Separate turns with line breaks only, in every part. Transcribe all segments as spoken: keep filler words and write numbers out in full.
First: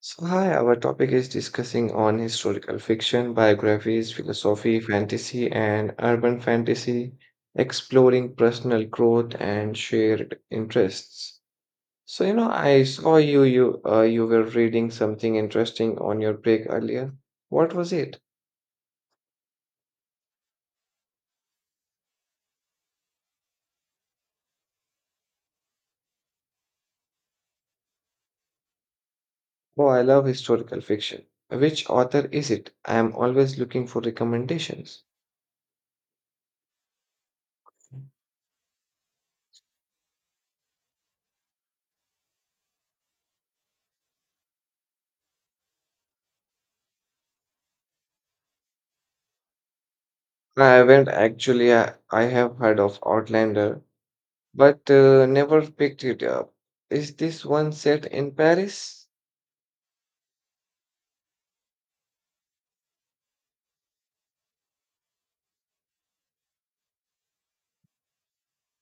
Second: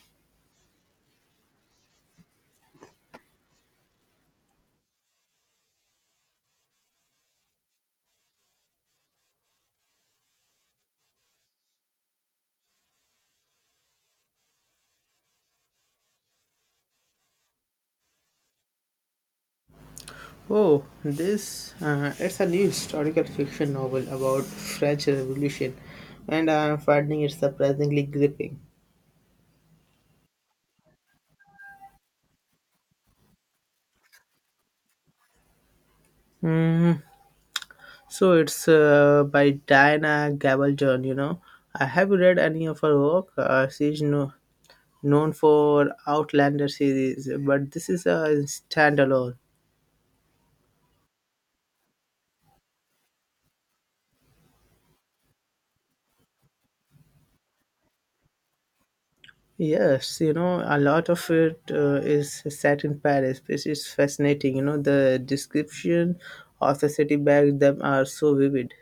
So, hi, our topic is discussing on historical fiction, biographies, philosophy, fantasy, and urban fantasy, exploring personal growth and shared interests. So, you know, I saw you you uh, you were reading something interesting on your break earlier. What was it?
Oh, this uh, it's a new historical fiction novel about French Revolution, and I'm finding it surprisingly gripping.
Oh, I love historical fiction. Which author is it? I am always looking for recommendations.
Mm, so it's uh, by Diana Gabaldon. You know, I have you read any of her work. Uh, she's no, known for Outlander series, but this is a standalone.
I haven't actually. I, I have heard of Outlander. but uh, never picked it up. Is this one set in Paris?
Yes, you know, a lot of it uh, is set in Paris, which is fascinating. You know, the description of the city back then are so vivid.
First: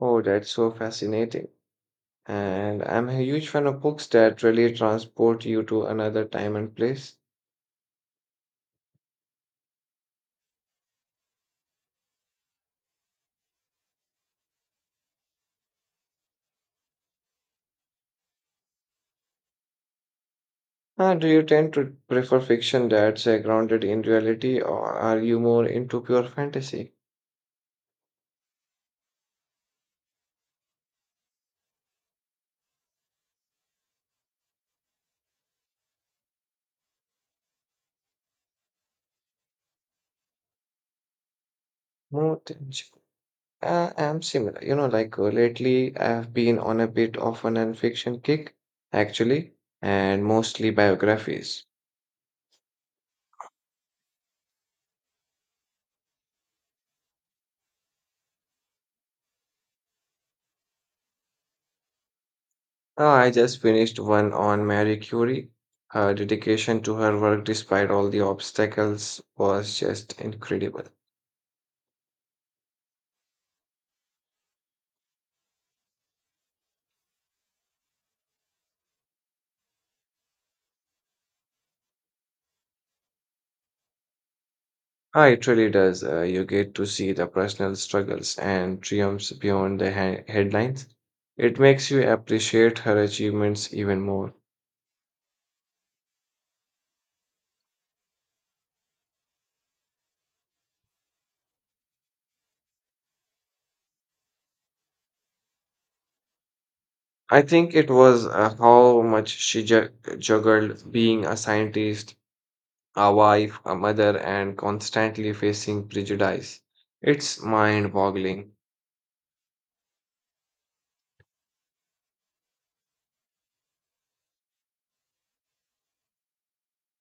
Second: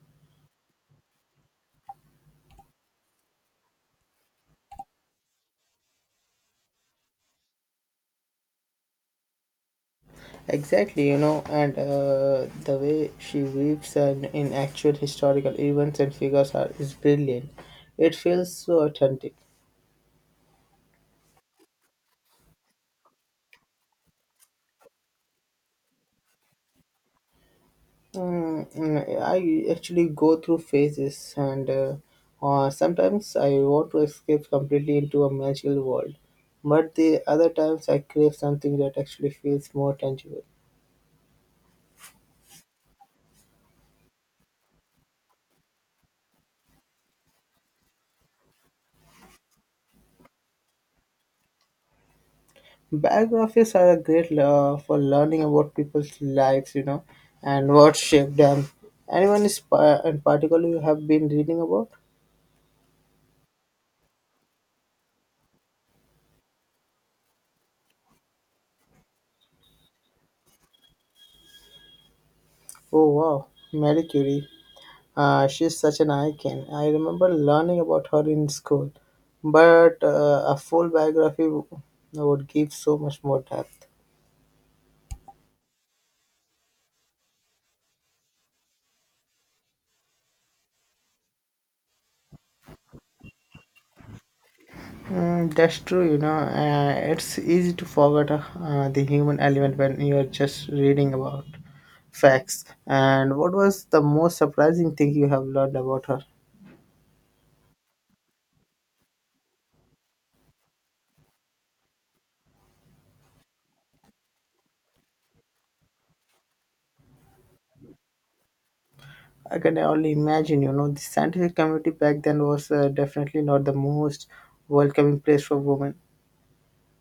Oh, that's so fascinating. And I'm a huge fan of books that really transport you to another time and place.
Exactly, you know, and uh, the way she weaves in, in actual historical events and figures are is brilliant. It feels so authentic.
Uh, do you tend to prefer fiction that's uh, grounded in reality, or are you more into pure fantasy?
Mm, mm, I actually go through phases, and uh, uh, sometimes I want to escape completely into a magical world, but the other times I crave something that actually feels more tangible.
More tangible. Uh, I'm similar. You know, like uh, lately, I've been on a bit of a non-fiction kick, actually, and mostly biographies.
Biographies are a great uh, for learning about people's lives, you know, and what shaped them. Anyone is pa- in particular you have been reading about?
Uh, I just finished one on Marie Curie. Her dedication to her work, despite all the obstacles, was just incredible.
Oh wow, Marie Curie. Uh, she's such an icon. I remember learning about her in school, but uh, a full biography w- would give so much more depth.
Ah, it really does. Uh, you get to see the personal struggles and triumphs beyond the he- headlines. It makes you appreciate her achievements even more.
Mm, that's true, you know. Uh, it's easy to forget uh, the human element when you're just reading about facts. And what was the most surprising thing you have learned about her?
I think it was uh, how much she ju- juggled being a scientist, a wife, a mother, and constantly facing prejudice. It's mind boggling.
I can only imagine, you know, the scientific community back then was uh, definitely not the most welcoming place for women.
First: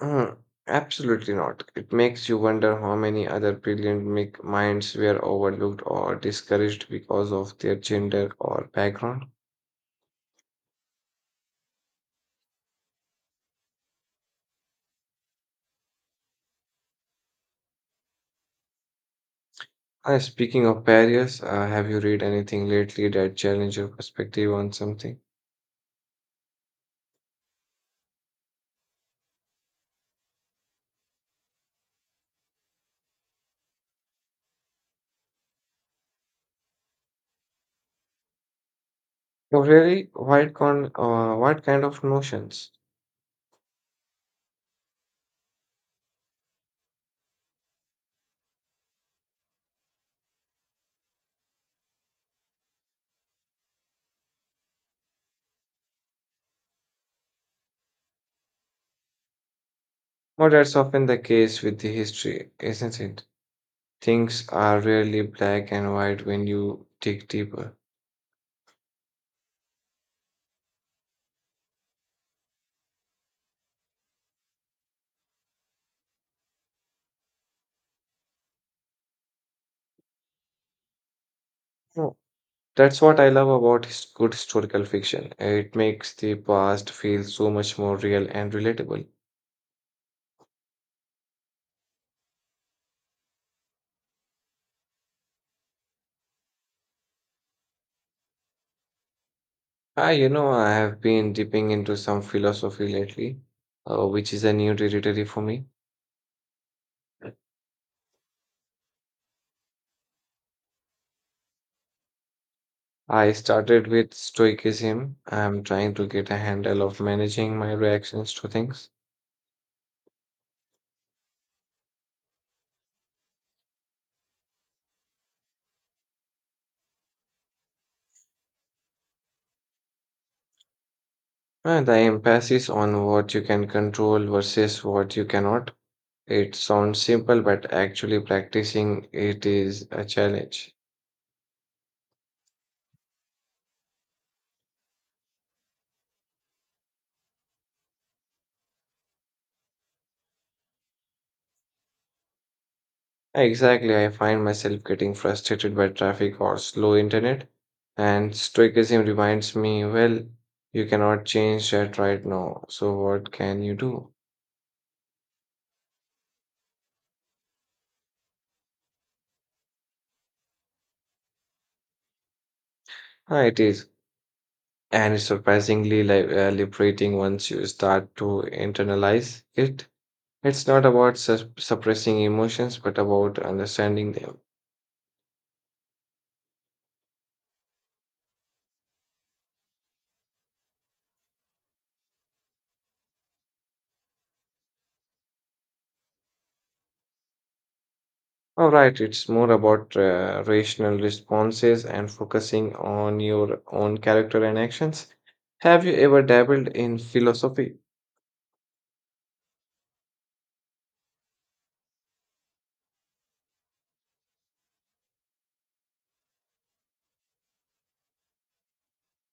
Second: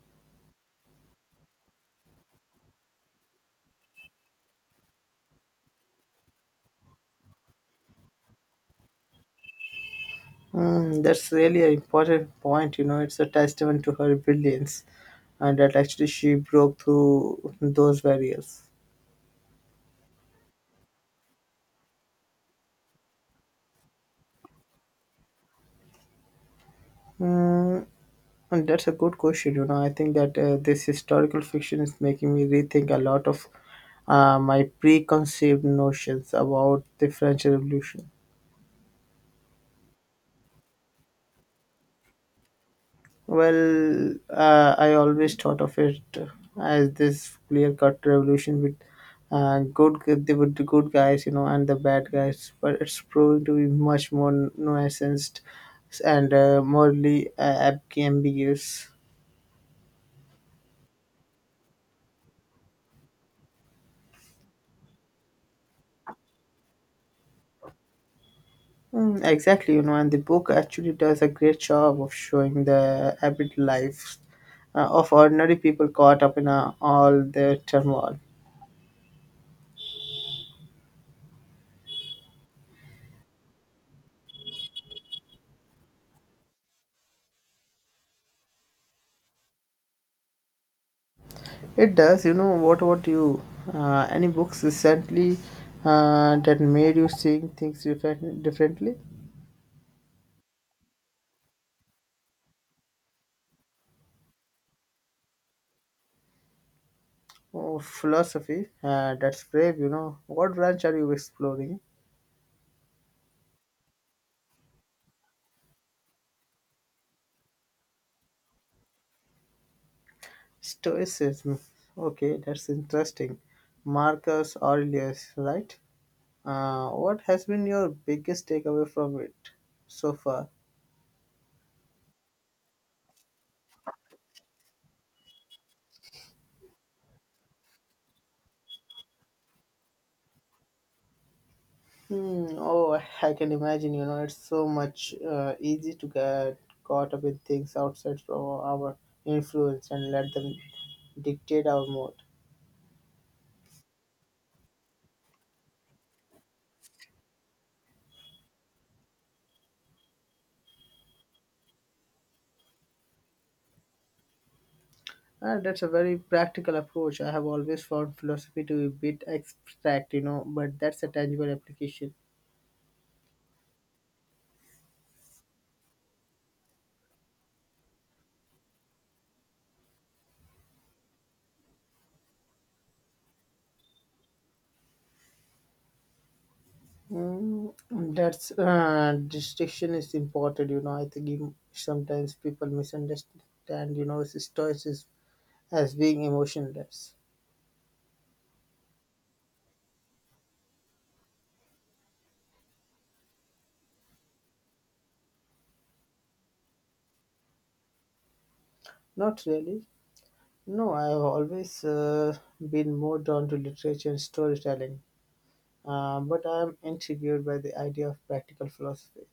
Mhm. Absolutely not. It makes you wonder how many other brilliant mi- minds were overlooked or discouraged because of their gender or background.
Mm, that's really an important point, you know. It's a testament to her brilliance and that actually she broke through those barriers.
Uh, speaking of barriers, uh, have you read anything lately that challenge your perspective on something?
Mm, And that's a good question. You know, I think that uh, this historical fiction is making me rethink a lot of uh, my preconceived notions about the French Revolution.
Oh, really? What, con- uh, what kind of notions?
Well, uh, I always thought of it as this clear-cut revolution with uh, good the with the good guys, you know, and the bad guys. But it's proven to be much more nuanced and uh, morally uh, ambiguous.
Well, that's often the case with the history, isn't it? Things are rarely black and white when you dig deeper.
Mm, exactly, you know, and the book actually does a great job of showing the arid lives uh, of ordinary people caught up in uh, all their turmoil.
That's what I love about his good historical fiction. It makes the past feel so much more real and relatable.
It does, you know. What about you? Uh, any books recently uh, that made you seeing things different, differently?
Ah, you know, I have been dipping into some philosophy lately, uh, which is a new territory for me.
Oh, philosophy. Uh, that's brave, you know. What branch are you exploring?
I started with stoicism. I'm trying to get a handle of managing my reactions to things.
Stoicism. Okay, that's interesting. Marcus Aurelius, right? Uh, what has been your biggest takeaway from it so far?
And the emphasis on what you can control versus what you cannot. It sounds simple, but actually practicing it is a challenge.
Hmm, oh, I can imagine. You know, it's so much uh, easy to get caught up in things outside from our influence and let them dictate our mood.
Exactly, I find myself getting frustrated by traffic or slow internet, and stoicism reminds me, well, you cannot change that right now, so what can you do?
Uh, that's a very practical approach. I have always found philosophy to be a bit abstract, you know, but that's a tangible application.
Ah, it is, and it's surprisingly li- uh, liberating once you start to internalize it. It's not about sus- suppressing emotions, but about understanding them.
Mm, that's uh, distinction is important, you know. I think you, sometimes people misunderstand, you know, stoicism as being emotionless.
All right, it's more about uh, rational responses and focusing on your own character and actions. Have you ever dabbled in philosophy?
Not really. No, I have always uh, been more drawn to literature and storytelling, uh, but I am intrigued by the idea of practical philosophy.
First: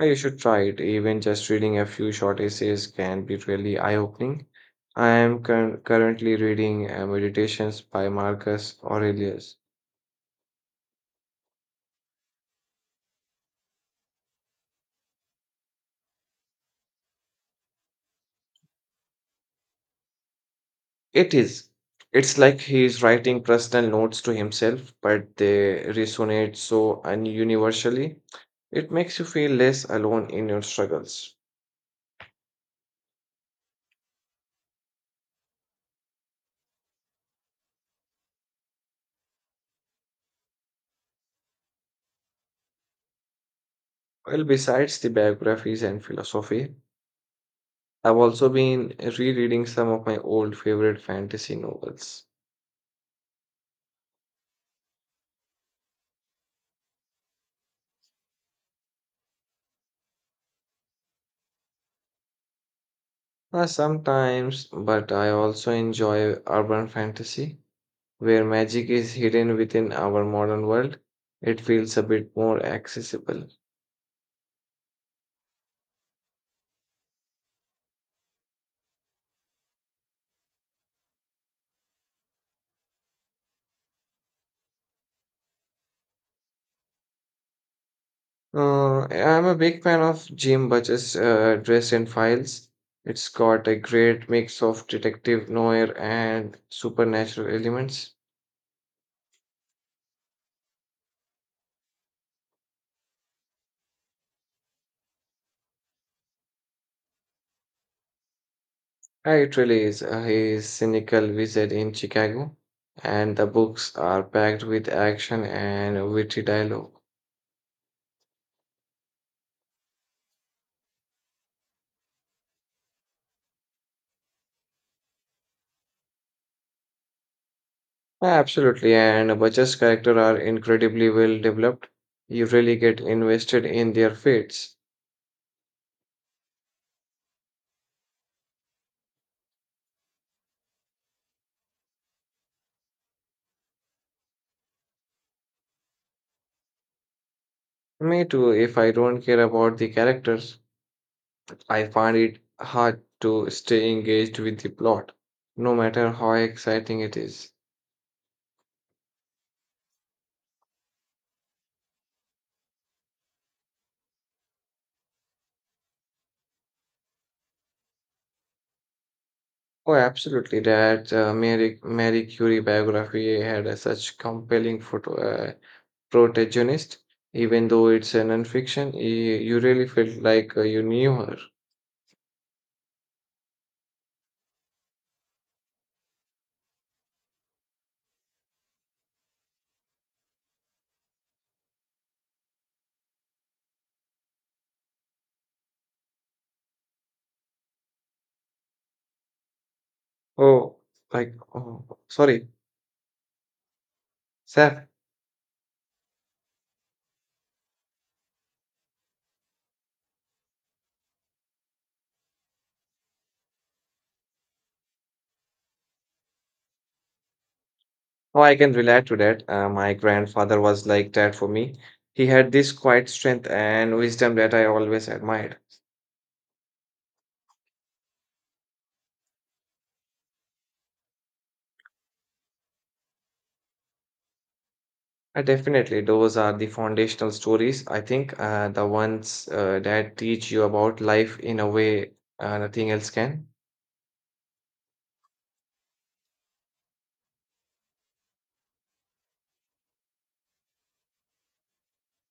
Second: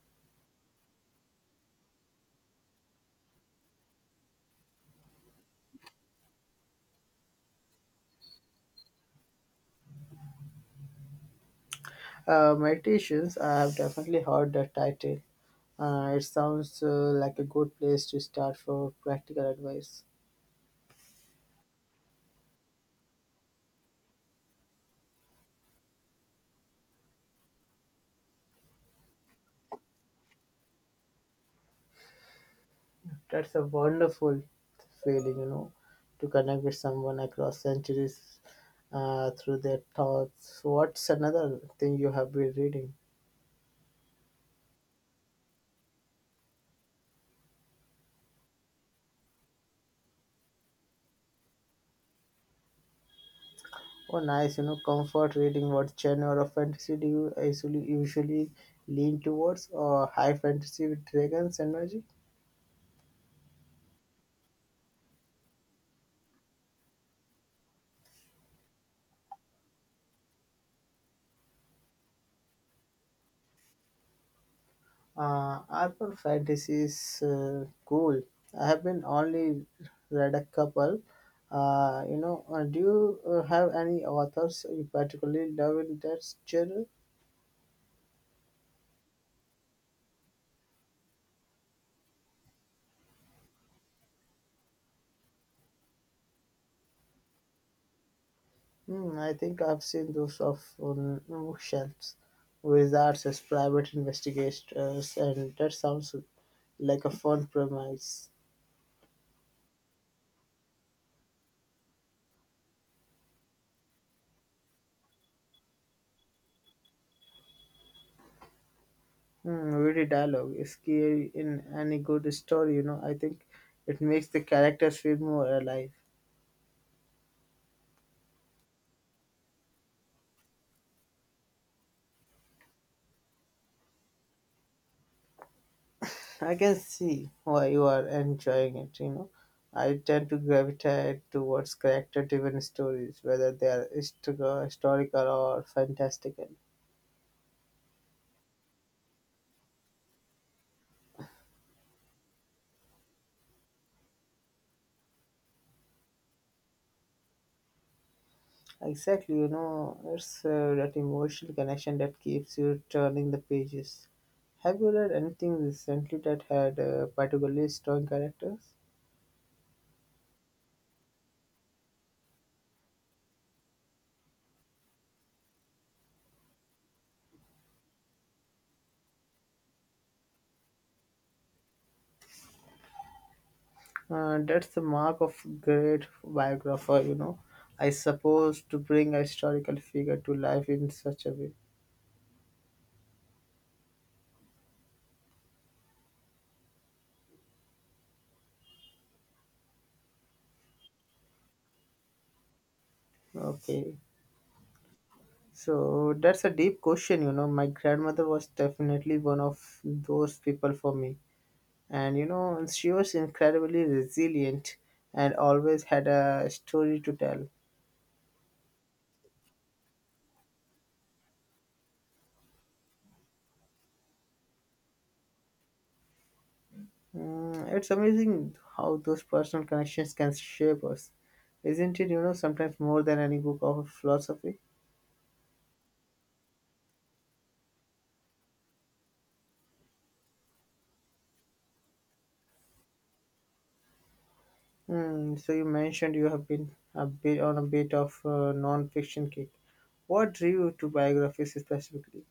Uh, You should try it. Even just reading a few short essays can be really eye-opening. I am cur- currently reading uh, Meditations by Marcus Aurelius.
Uh, meditations, I have definitely heard that title. Uh, it sounds uh, like a good place to start for practical advice.
It is. It's like he is writing personal notes to himself, but they resonate so un- universally. It makes you feel less alone in your struggles.
That's a wonderful feeling, you know, to connect with someone across centuries uh, through their thoughts. What's another thing you have been reading?
Well, besides the biographies and philosophy, I've also been rereading some of my old favorite fantasy novels.
Oh, nice. You know, comfort reading. What genre of fantasy do you usually usually lean towards? Or high fantasy with dragons energy?
Uh, sometimes, but I also enjoy urban fantasy, where magic is hidden within our modern world. It feels a bit more accessible.
Uh, urban fantasy is uh, cool. I have been only read a couple. Uh, you know, uh, do you uh, have any authors you particularly love in that genre?
Uh, I'm a big fan of Jim Butcher's uh, Dress and Files. It's got a great mix of detective noir and supernatural elements.
Hmm, I think I've seen those of um, bookshelves, wizards as private investigators, and that sounds like a fun premise.
Uh, It really is. Uh, he is cynical wizard in Chicago, and the books are packed with action and witty dialogue.
Mm, every dialogue is key in any good story, you know. I think it makes the characters feel more alive.
Yeah, absolutely, and Butcher's characters are incredibly well developed. You really get invested in their fates.
I can see why you are enjoying it, you know. I tend to gravitate towards character driven stories, whether they are histo- historical or fantastical.
Me too, if I don't care about the characters, I find it hard to stay engaged with the plot, no matter how exciting it is.
Exactly, you know, it's uh, that emotional connection that keeps you turning the pages. Have you read anything recently that had uh, particularly strong characters?
Oh, absolutely, that uh, Mary, Mary Curie biography had uh, such compelling photo. Uh, protagonist, even though it's a non-fiction, y- you really felt like uh, you knew her.
Uh, that's the mark of great biographer, you know. I suppose to bring a historical figure to life in such a way.
Oh, like, oh, sorry,
Okay,
Seth.
so that's a deep question, you know. My grandmother was definitely one of those people for me, and you know, she was incredibly resilient and always had a story to tell.
Oh, I can relate to that. Uh, my grandfather was like that for me. He had this quiet strength and wisdom that I always admired.
Mm, it's amazing how those personal connections can shape us, isn't it? You know, sometimes more than any book of philosophy.
Uh, definitely, those are the foundational stories. I think uh, the ones uh, that teach you about life in a way uh, nothing else can.
Hmm, so you mentioned you have been a bit on a bit of uh, non-fiction kick. What drew you to biographies specifically?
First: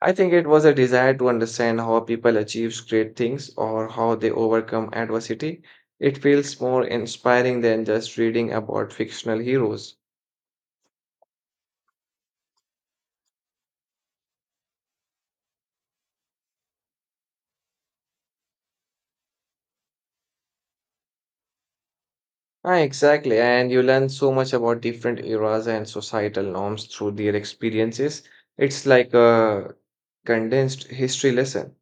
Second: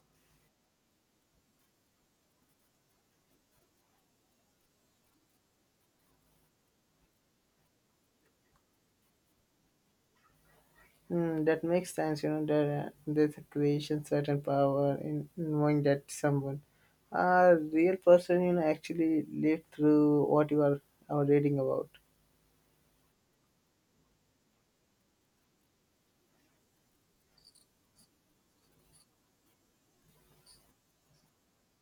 I think it was a desire to understand how people achieve great things or how they overcome adversity. It feels more inspiring than just reading about fictional heroes.
Hmm, that makes sense. You know, there, uh, there's a creation certain power in knowing that someone, a real person, you know, actually lived through what you are, are reading about.
Ah, exactly, and you learn so much about different eras and societal norms through their experiences. It's like a condensed history lesson.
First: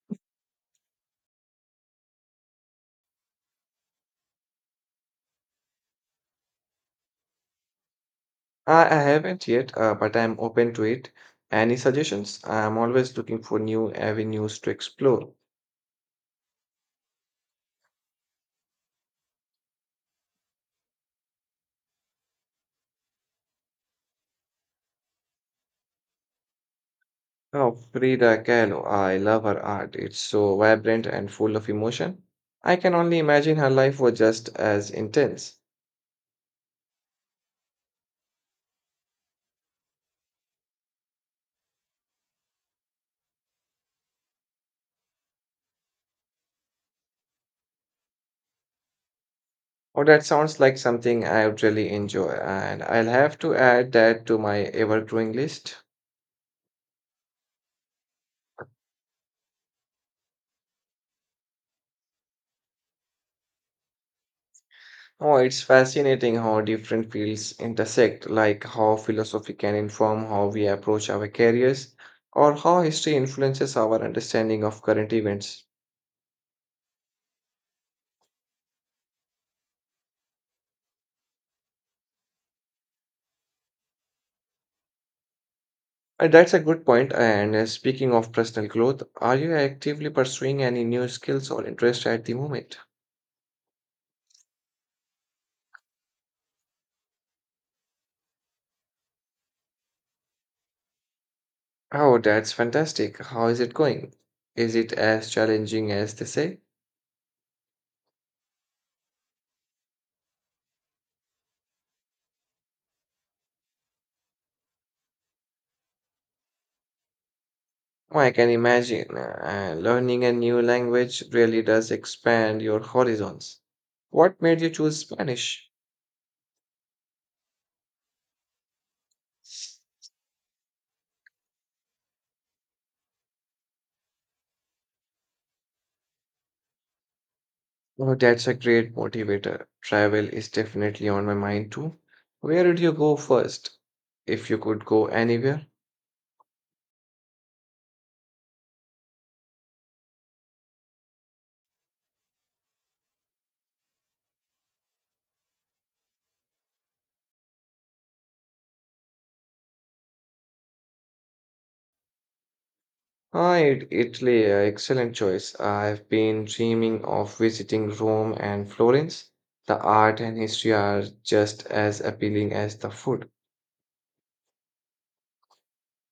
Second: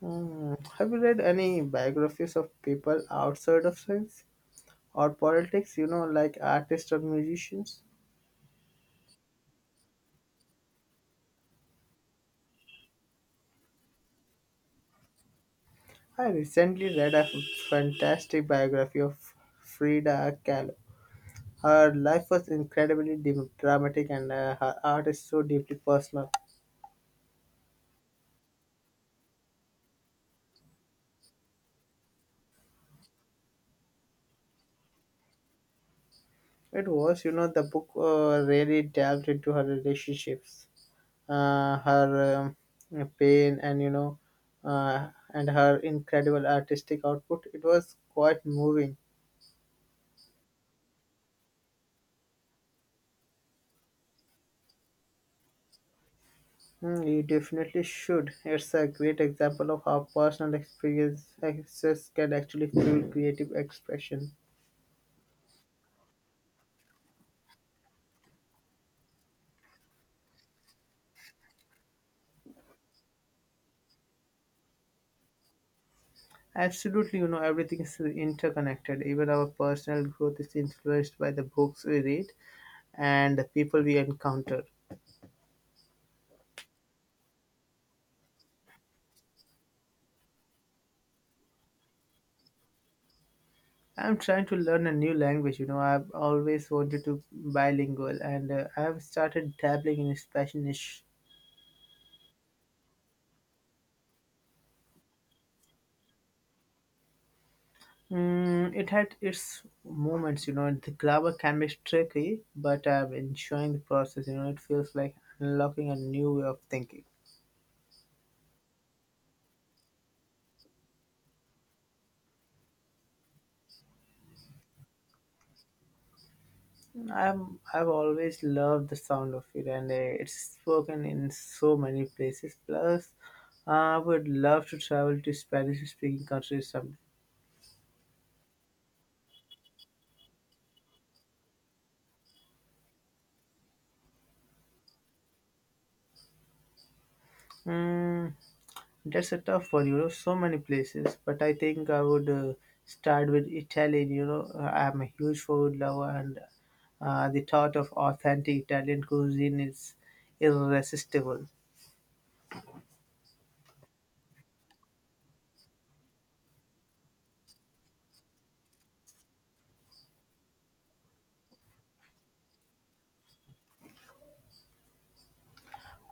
Hmm. Have you read any biographies of people outside of science or politics? You know, like artists or musicians?
I, I haven't yet, uh, but I'm open to it. Any suggestions? I'm always looking for new avenues to explore.
I recently read a fantastic biography of Frida Kahlo. Her life was incredibly dim- dramatic and uh, her art is so deeply personal.
Oh, Frida Kahlo, I love her art. It's so vibrant and full of emotion. I can only imagine her life was just as intense.
It was, you know, the book uh, really delved into her relationships, uh, her um, pain, and, you know, uh, and her incredible artistic output. It was quite moving.
Oh, that sounds like something I would really enjoy, and I'll have to add that to my ever-growing list.
Hmm, you definitely should. It's a great example of how personal experiences can actually fuel creative expression.
Oh, it's fascinating how different fields intersect, like how philosophy can inform how we approach our careers, or how history influences our understanding of current events.
Absolutely, you know, everything is interconnected. Even our personal growth is influenced by the books we read and the people we encounter.
Uh, That's a good point. And uh, speaking of personal growth, are you actively pursuing any new skills or interests at the moment?
I'm trying to learn a new language, you know, I've always wanted to bilingual and uh, I've started dabbling in Spanish.
Oh, that's fantastic. How is it going? Is it as challenging as they say?
Mm, it had its moments, you know, the grammar can be tricky, but I'm enjoying the process, you know, it feels like unlocking a new way of thinking.
Oh, I can imagine. Uh, learning a new language really does expand your horizons. What made you choose Spanish?
I'm I've always loved the sound of it, and uh, it's spoken in so many places. Plus, I would love to travel to Spanish-speaking countries someday.
Oh, that's a great motivator. Travel is definitely on my mind too. Where did you go first? If you could go anywhere?
Mm, that's a tough one, you know. So many places, but I think I would uh, start with Italian. You know, Uh, I'm a huge food lover, and uh, the thought of authentic Italian cuisine is irresistible.
Ah, it, Italy, uh, excellent choice. I've been dreaming of visiting Rome and Florence. The art and history are just as appealing as the food.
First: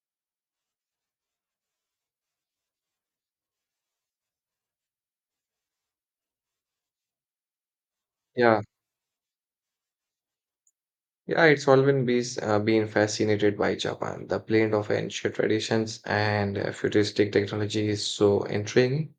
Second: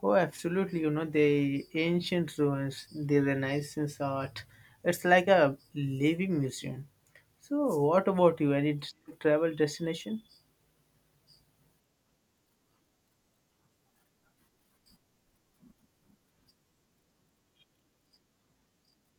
Oh, absolutely. You know, the ancient ruins, the Renaissance art, it's like a living museum. So, what about you?
Yeah,
Any travel destination?
yeah, it's always been, uh, been fascinated by Japan. The blend of ancient traditions and uh, futuristic technology is so intriguing.